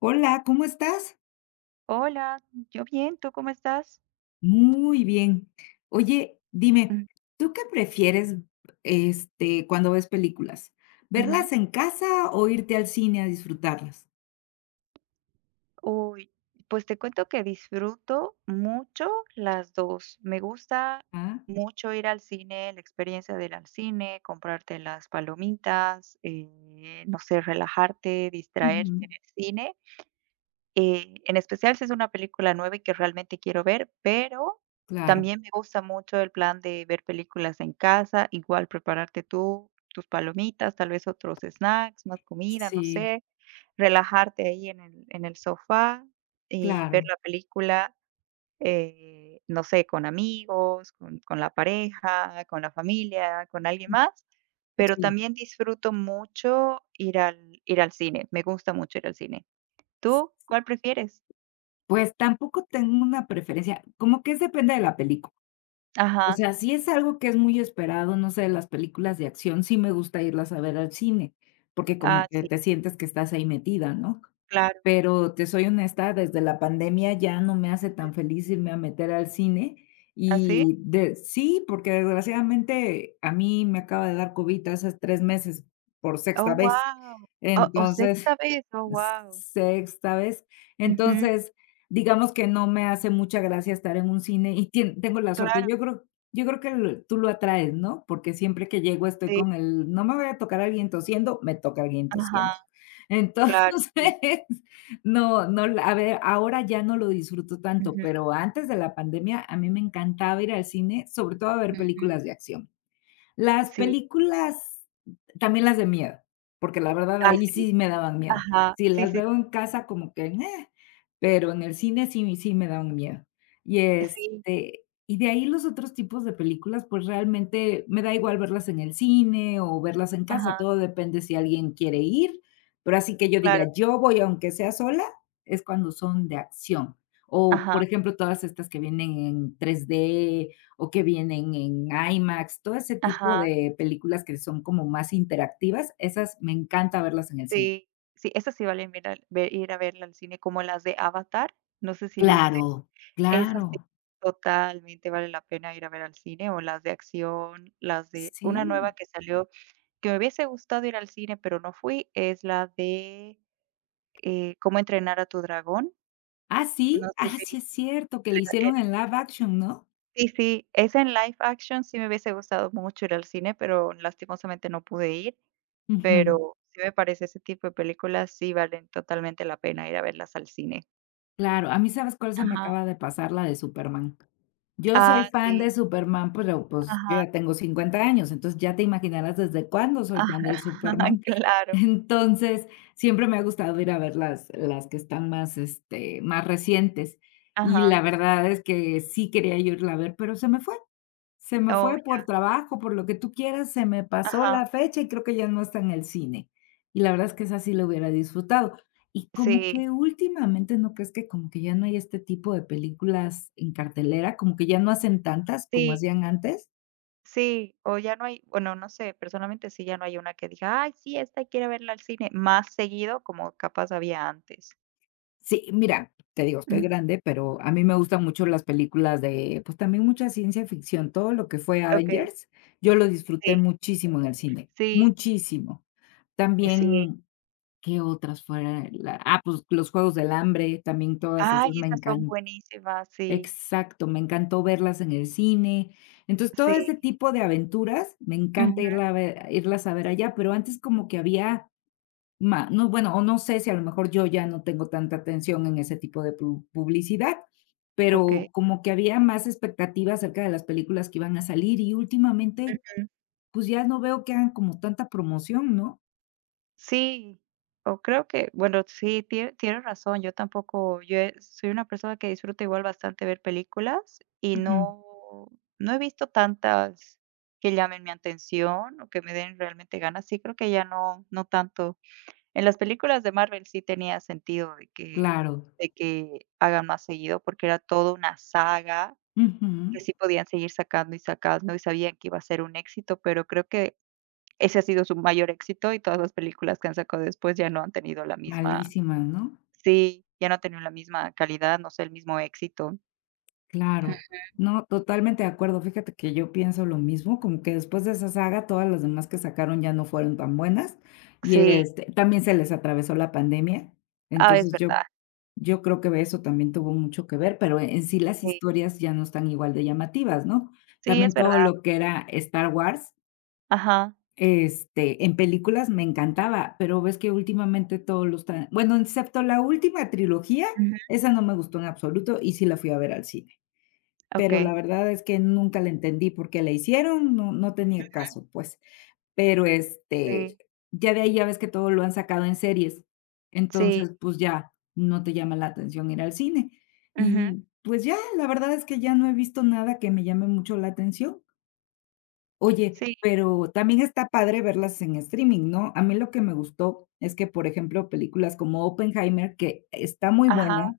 Hola, ¿cómo estás? Hola, yo bien, ¿tú cómo estás? Muy bien. Oye, dime, Mm, ¿tú qué prefieres, cuando ves películas? ¿Verlas ujú. en casa o irte al cine a disfrutarlas? Uy, pues te cuento que disfruto mucho las 2. Me gusta Ah, mucho ir al cine, la experiencia del al cine, comprarte las palomitas, no sé, relajarte, distraerte ujú, en el cine. En especial si es una película nueva y que realmente quiero ver, pero claro, también me gusta mucho el plan de ver películas en casa, igual prepararte tú tus palomitas, tal vez otros snacks, más comida, no sí, sé, relajarte ahí en el sofá y ver claro, la película, no sé, con amigos, con la pareja, con la familia, con alguien mm, más, pero sí. también disfruto mucho ir al cine, me gusta mucho ir al cine. ¿Tú cuál prefieres? Pues tampoco tengo una preferencia, como que es depende de la película. O Ajá. sea, sí es algo que es muy esperado, no sé, las películas de acción, sí me gusta irlas a ver al cine, porque como Ah, que sí, te sientes que estás ahí metida, ¿no? claro. Pero te soy honesta, desde la pandemia ya no me hace tan feliz irme a meter al cine Así. y de sí, porque desgraciadamente a mí me acaba de dar COVID hace 3 meses por Oh, sexta vez. wow. O Entonces, sexta vez. Oh, wow. sexta vez. Ujú. Entonces, digamos que no me hace mucha gracia estar en un cine y tien tengo la suerte. Claro, Yo creo que l tú lo atraes, ¿no? Porque siempre que llego estoy sí. con el: "No me voy a tocar a alguien tosiendo". Me toca alguien Ajá, tosiendo. Entonces, claro, sí. no no la a ver, ahora ya no lo disfruto tanto, Ujú, pero antes de la pandemia a mí me encantaba ir al cine, sobre todo a ver ujú. películas de acción. Las Sí. películas, también las de miedo, porque la verdad ahí Así. sí me daban miedo. Ajá. Si Sí, las sí, veo en casa como que, pero en el cine sí me daban miedo. Y, sí. este, y de ahí los otros tipos de películas, pues, realmente me da igual verlas en el cine o verlas en casa, Ajá, todo depende si alguien quiere ir, pero así que yo diga: claro. "Yo voy aunque sea sola", es cuando son de acción. O, por Ajá, ejemplo, todas estas que vienen en tres d o que vienen en IMAX, todo ese tipo ajá. de películas que son como más interactivas, esas me encanta verlas en el cine. Sí, sí, esas sí valen ver al ver ir a verla al cine, como las de Avatar, no sé si viste. Claro, Esas claro, sí, totalmente vale la pena ir a ver al cine, o las de acción, las de una nueva sí. que salió que me hubiese gustado ir al cine, pero no fui, es la de, Cómo entrenar a tu dragón. No Sí, sé ah, si sí es cierto, que le la- eh, hicieron en live action, ¿no? sí, sí, esa en live action sí me hubiese gustado mucho ir al cine, pero lastimosamente no pude ir, Ujú. pero sí me parece ese tipo de películas sí valen totalmente la pena ir a verlas al cine. Claro, a mí, ¿sabes cuál se me Ajá. acaba de pasar? La de Superman. Yo soy Ah, fan de sí. Superman, pero, pues, yo Ajá, ya tengo 50 años, entonces ya te imaginarás desde cuándo soy fan del ajá, Superman. claro. Entonces, siempre me ha gustado ir a ver las que están más, más recientes, y la Ajá. verdad es que sí quería yo irla a ver, pero se me fue. Se me Oh, fue ya. por trabajo, por lo que tú quieras, se me pasó Ajá. la fecha y creo que ya no está en el cine. Y la verdad es que esa sí la hubiera disfrutado. Y como Sí, que últimamente, ¿no crees que como que ya no hay este tipo de películas en cartelera? Como que ya no hacen tantas como sí. hacían antes. Sí, o ya no hay, bueno, no sé, personalmente sí, ya no hay una que diga, ay, sí, esta quiero verla al cine más seguido como capaz había antes. Sí, mira, te digo, estoy Ujú. grande, pero a mí me gustan mucho las películas de, pues también mucha ciencia ficción, todo lo que fue Okey, Avengers, yo lo disfruté sí, muchísimo en el cine, sí, muchísimo. sí. También, ¿qué otras fueran? Pues, los Juegos del Hambre, también todas Ay, esas me esas son encan buenísimas, sí, exacto, me encantó verlas en el cine. Entonces, todo sí. ese tipo de aventuras, me encanta Ujú. irlas a ver allá, pero antes como que había ma no, bueno, o no sé si a lo mejor yo ya no tengo tanta atención en ese tipo de pu publicidad, Okey. pero como que había más expectativa acerca de las películas que iban a salir y últimamente, Ujú. pues, ya no veo que hagan como tanta promoción, ¿no? Sí, o creo que, bueno, sí, tienes razón, yo tampoco, yo he soy una persona que disfruta igual bastante ver películas y Ujú. no he visto tantas que llamen mi atención o que me den realmente ganas, sí creo que ya no tanto. En las películas de Marvel sí tenía sentido de que Claro. de que hagan más seguido, porque era toda una saga Ujú. que sí podían seguir sacando y sacando, y sabían que iba a ser un éxito, pero creo que ese ha sido su mayor éxito y todas las películas que han sacado después ya no han tenido la misma, Malísimas, ¿no? sí, ya no han tenido la misma calidad, no sé, el mismo éxito. Claro. No, totalmente de acuerdo. Fíjate que yo pienso lo mismo, como que después de esa saga, todas las demás que sacaron ya no fueron tan buenas. Y Sí, también se les atravesó la pandemia. ah, es Entonces verdad, yo creo que eso también tuvo mucho que ver, pero en sí las sí, historias ya no están igual de llamativas, ¿no? sí, es También verdad, todo lo que era Star Wars. ajá, En películas me encantaba, pero ves que últimamente todos los tra bueno, excepto la última trilogía, ujú, esa no me gustó en absoluto y sí la fui a ver al cine. Pero la okey, verdad es que nunca la entendí porque qué la hicieron, no tenía caso, pues. Pero, sí, ya de ahí ya ves que todo lo han sacado en series. sí, Entonces, pues ya no te llama la atención ir al cine. ujú, Y, pues ya, la verdad es que ya no he visto nada que me llame mucho la atención. Oye, sí, pero también está padre verlas en streaming, ¿no? A mí lo que me gustó es que, por ejemplo, películas como Oppenheimer, que está muy ajá, buena,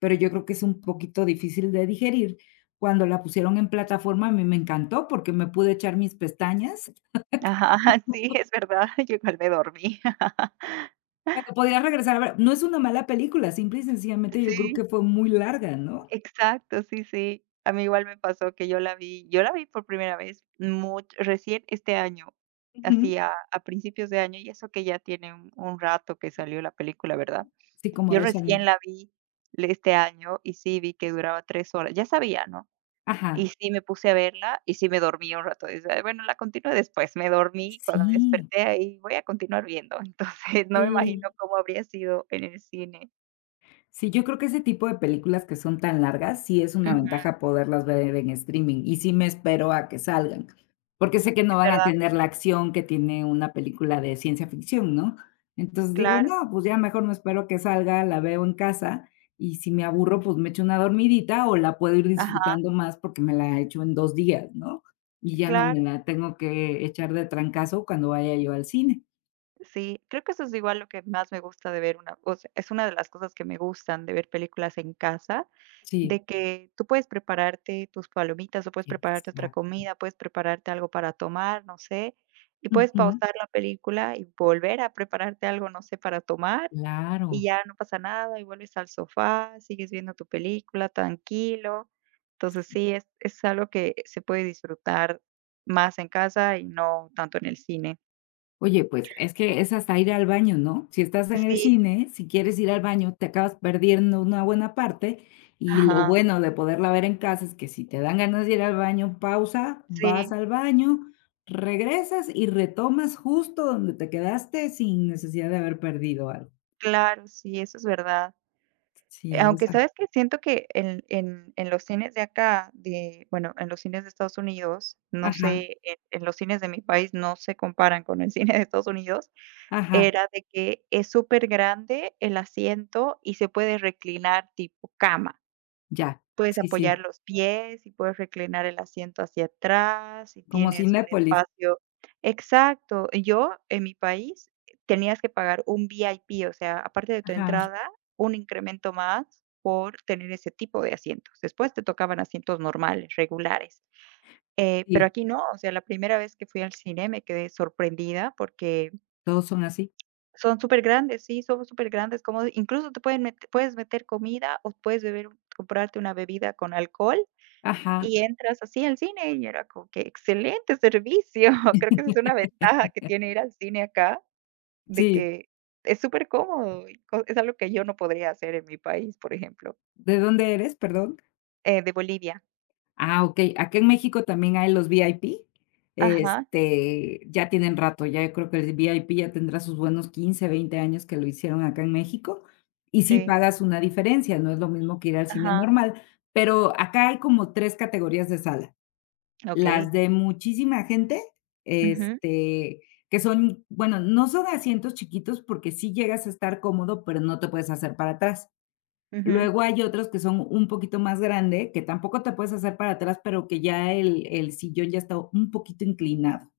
pero yo creo que es un poquito difícil de digerir. Cuando la pusieron en plataforma, a mí me encantó porque me pude echar mis pestañas, ajá, sí, es verdad, yo igual me dormí. pero podía regresar a ver. No es una mala película, simple y sencillamente yo creo que Sí. fue muy larga, ¿no? Exacto, sí, sí. A mí igual me pasó que yo la vi por primera vez much recién este año, Ujú. así a principios de año, y eso que ya tiene un rato que salió la película, ¿verdad? Sí, como Yo 2 años. recién la vi le este año y sí vi que duraba 3 horas, ya sabía, ¿no? Y Ajá. sí me puse a verla y sí me dormí un rato, decía: "Bueno, la continúo después". Me dormí, cuando me Sí, desperté ahí, voy a continuar viendo. Entonces, no me imagino sí. cómo habría sido en el cine. Sí, yo creo que ese tipo de películas que son tan largas, sí es una Ujú, ventaja poderlas ver en streaming y sí me espero a que salgan, porque sé que no es van a verdad, tener la acción que tiene una película de ciencia ficción, ¿no? Entonces digo, claro. no, pues ya mejor me espero que salga, la veo en casa y si me aburro, pues me echo una dormidita o la puedo ir Ajá, disfrutando más porque me la he hecho en 2 días, ¿no? Y ya no me claro. la tengo que echar de trancazo cuando vaya yo al cine. Sí, creo que eso es igual lo que más me gusta de ver una, o sea, es una de las cosas que me gustan de ver películas en casa, Sí, de que tú puedes prepararte tus palomitas o puedes prepararte otra exacto. comida, puedes prepararte algo para tomar, no sé, y puedes Ujú. pausar la película y volver a prepararte algo, no sé, para tomar y Claro. ya no pasa nada y vuelves al sofá, sigues viendo tu película tranquilo. Entonces sí, es algo que se puede disfrutar más en casa y no tanto en el cine. Oye, pues, es que es hasta ir al baño, ¿no? Si estás en el Sí, cine, si quieres ir al baño, te acabas perdiendo una buena parte, y lo ajá. bueno de poderla ver en casa es que si te dan ganas de ir al baño, pausa, vas Sí, al baño, regresas y retomas justo donde te quedaste sin necesidad de haber perdido algo. claro, sí, eso es verdad. Sí, Aunque, esa, sabes que siento que en los cines de acá, de, bueno, en los cines de Estados Unidos, no ajá, sé, en los cines de mi país no se comparan con el cine de Estados Unidos, ajá, era de que es súper grande el asiento y se puede reclinar tipo cama. ya. Puedes Sí, apoyar sí, los pies y puedes reclinar el asiento hacia atrás, y como tienes un Cinépolis. espacio. Exacto. Yo, en mi país, tenías que pagar un VIP, o sea, aparte de tu Ajá, entrada, un incremento más por tener ese tipo de asientos. Después te tocaban asientos normales, regulares. Pero sí, aquí no, o sea, la primera vez que fui al cine me quedé sorprendida porque todos son así. son súper grandes, sí, son súper grandes, como incluso te puedes meter comida o puedes beber, comprarte una bebida con alcohol Ajá, y entras así al cine y era como que excelente servicio. Creo que esa es una ventaja que tiene ir al cine acá, de sí. que es supercómodo y co es algo que yo no podría hacer en mi país, por ejemplo. ¿De dónde eres, perdón? De Bolivia. Ah, okey. Acá en México también hay los VIP. Ajá, Ya tienen rato, ya yo creo que el VIP ya tendrá sus buenos 15, 20 años que lo hicieron acá en México, y sí sí, pagas una diferencia, no es lo mismo que ir al cine ajá, normal, pero acá hay como 3 categorías de sala, okey. las de muchísima gente, Ujú, este, que son, bueno, no son asientos chiquitos porque sí llegas a estar cómodo, pero no te puedes hacer para atrás. ujú, Luego hay otros que son un poquito más grande, que tampoco te puedes hacer para atrás, pero que ya el sillón ya está un poquito inclinado,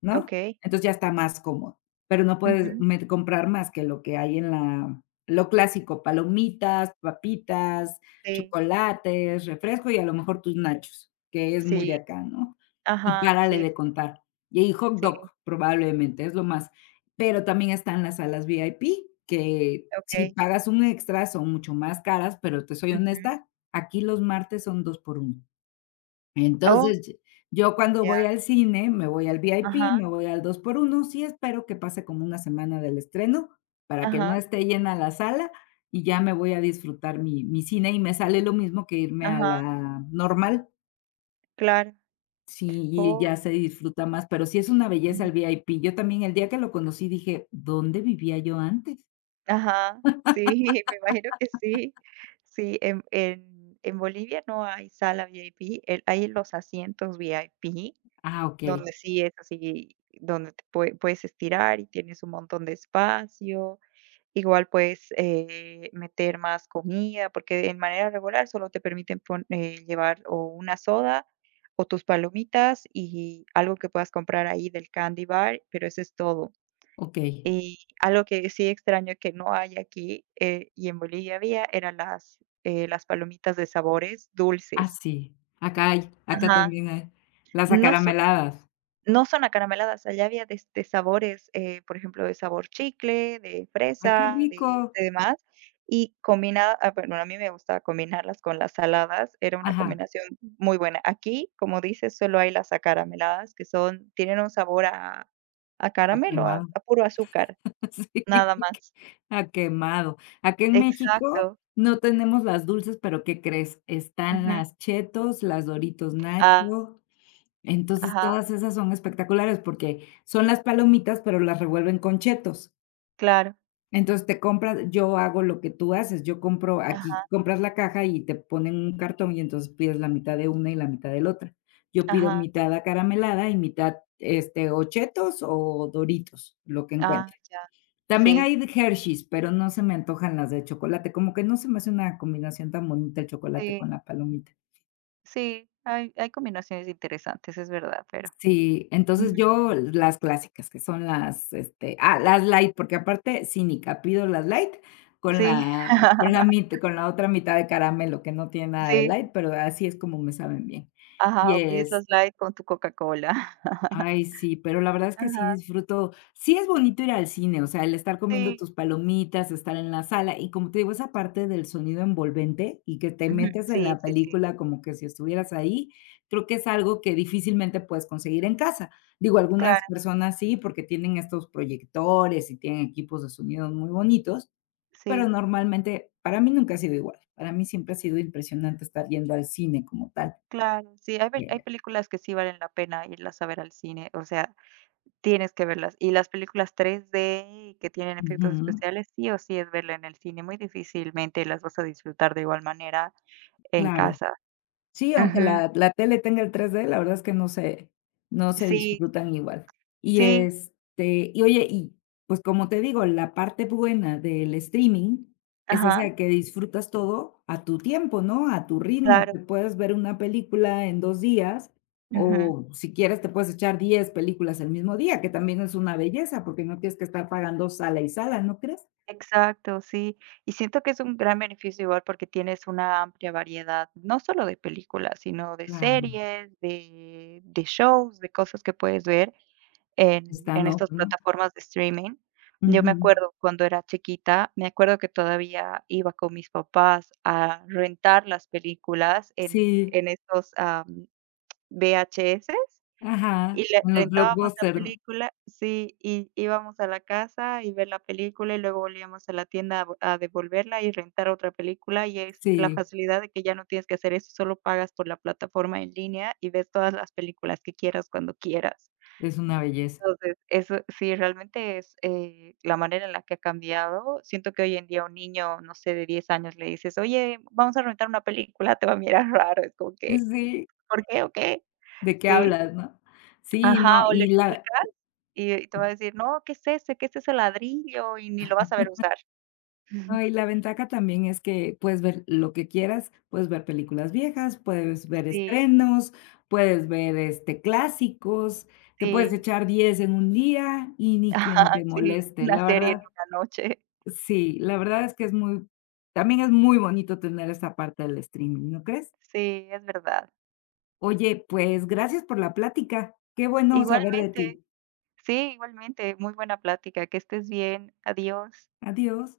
¿no? okey, Entonces ya está más cómodo, pero no puedes ujú, met comprar más que lo que hay en la lo clásico: palomitas, papitas, sí, chocolates, refresco y a lo mejor tus nachos, que es muy de sí, acá, ¿no? Y ajá, párale sí, de sí, contar. Y ahí hot sí, dog, probablemente, es lo más. Pero también están las salas VIP, que si okey, pagas un extra son mucho más caras, pero te soy ujú. honesta, aquí los martes son 2 por uno. Oh, Entonces, yo cuando ya, voy al cine, me voy al VIP, ajá, me voy al 2 por uno, sí espero que pase como una semana del estreno, para que no ajá, esté llena la sala, y ya me voy a disfrutar mi cine, y me sale lo mismo que irme a ajá, la normal, claro. sí, y Oh. ya se disfruta más, pero sí es una belleza el VIP. Yo también el día que lo conocí dije: "¿Dónde vivía yo antes?". Ajá, sí, me imagino que sí. Sí, en Bolivia no hay sala VIP, el hay los asientos VIP, Ah, okey, donde sí es así, donde te puedes estirar y tienes un montón de espacio. Igual puedes, meter más comida, porque en manera regular solo te permiten pon llevar o una soda o tus palomitas y algo que puedas comprar ahí del candy bar, pero eso es todo. okey. Y algo que sí extraño que no hay aquí, y en Bolivia había, eran las palomitas de sabores Ah, dulces. sí, acá Ajá. también hay las No son acarameladas. no son acarameladas, allá había de sabores, por ejemplo, de sabor chicle, de Ay, qué fresa, de rico. de demás, y combinada bueno, a mí me gustaba combinarlas con las saladas, era una Ajá, combinación muy buena. Aquí, como dices, solo hay las acarameladas, que son tienen un sabor a a caramelo, a quemado. Puro azúcar, Sí, nada más. a quemado. Aquí en México Exacto. no tenemos las dulces, pero ¿qué crees? Están Ujú. las Chetos, las Doritos Ah, Nacho. Entonces, ajá, todas esas son espectaculares porque son las palomitas, pero las revuelven con Chetos. claro. Entonces, te compras yo hago lo que tú haces, yo compro aquí, Ajá, compras la caja y te ponen un cartón y entonces pides la mitad de una y la mitad del otra. Yo pido ajá. mitad acaramelada y mitad, o Chetos o Doritos, lo que Ah, encuentre. ya. También Sí, hay de Hershey's, pero no se me antojan las de chocolate, como que no se me hace una combinación tan bonita el chocolate sí, con la palomita. sí. Hay combinaciones interesantes, es verdad, pero. Sí, Ujú. entonces yo las clásicas, que son las, las light, porque aparte cínica, pido las light con Sí. la con la mit con la otra mitad de caramelo, que no tiene nada de Sí, light, pero así es como me saben bien. ajá, Y, o pides las light con tu Coca-Cola. ay, sí, pero la verdad es que sí Ajá, disfruto sí es bonito ir al cine, o sea, el estar comiendo sí. tus palomitas, estar en la sala, y como te digo, esa parte del sonido envolvente y que te Ujú. metes en Sí, la sí, sí. película como que si estuvieras ahí, creo que es algo que difícilmente puedes conseguir en casa. Digo, algunas Claro, personas sí, porque tienen estos proyectores y tienen equipos de sonido muy bonitos, pero sí, normalmente para mí nunca ha sido igual. Para mí siempre ha sido impresionante estar yendo al cine como tal. claro. Sí, hay Eh, películas que sí valen la pena irlas a ver al cine, o sea. Tienes que verlas. Y las películas 3D que tienen efectos Ujú, especiales, sí o sí es verla en el cine, muy difícilmente las vas a disfrutar de igual manera en claro. casa. Sí, aunque Ujú. la tele tenga el 3D, la verdad es que no se Sí, disfrutan igual. Y, sí, este, y oye, pues, como te digo, la parte buena del streaming es ajá, esa que disfrutas todo a tu tiempo, ¿no? A tu ritmo. claro. Te puedes ver una película en 2 días, Ujú. o si quieres te puedes echar 10 películas el mismo día, que también es una belleza, porque no tienes que estar pagando sala y sala, ¿no crees? Exacto, sí. Y siento que es un gran beneficio igual porque tienes una amplia variedad, no solo de películas, sino de Claro. series, de shows, de cosas que puedes ver en Está en no, estas ¿no? plataformas de streaming. Yo me Ujú. acuerdo cuando era chiquita, me acuerdo que todavía iba con mis papás a rentar las películas en Sí, en estos, VHS, y ajá, le en los rentábamos la blockbuster, ¿no? película, sí, y íbamos a la casa y ver la película, y luego volvíamos a la tienda a vo a devolverla y rentar otra película, y es la Sí, facilidad de que ya no tienes que hacer eso, solo pagas por la plataforma en línea y ves todas las películas que quieras cuando quieras. es una belleza. Entonces, eso sí, realmente es la manera en la que ha cambiado. Siento que hoy en día un niño, no sé, de 10 años le dices: "Oye, vamos a rentar una película", te va a mirar raro, es como que: Sí, "¿Por qué o qué?". ¿de qué Sí, hablas, no? Sí, ajá, no, o le y la explicas y te va a decir: "No, ¿qué es ese? ¿Qué es ese ladrillo?". Y ni lo vas a ver usar. no, y la ventaja también es que puedes ver lo que quieras, puedes ver películas viejas, puedes ver Sí, estrenos, puedes ver, clásicos, te puedes sí, echar 10 en un día y ni ajá, quien te sí, moleste. una La serie en verdad, una noche. sí, la verdad es que es muy también es muy bonito tener esa parte del streaming, ¿no crees? Sí, es verdad. Oye, pues, gracias por la plática. Qué bueno saber de Igualmente, ti. sí, igualmente, muy buena plática, que estés bien, adiós. Adiós.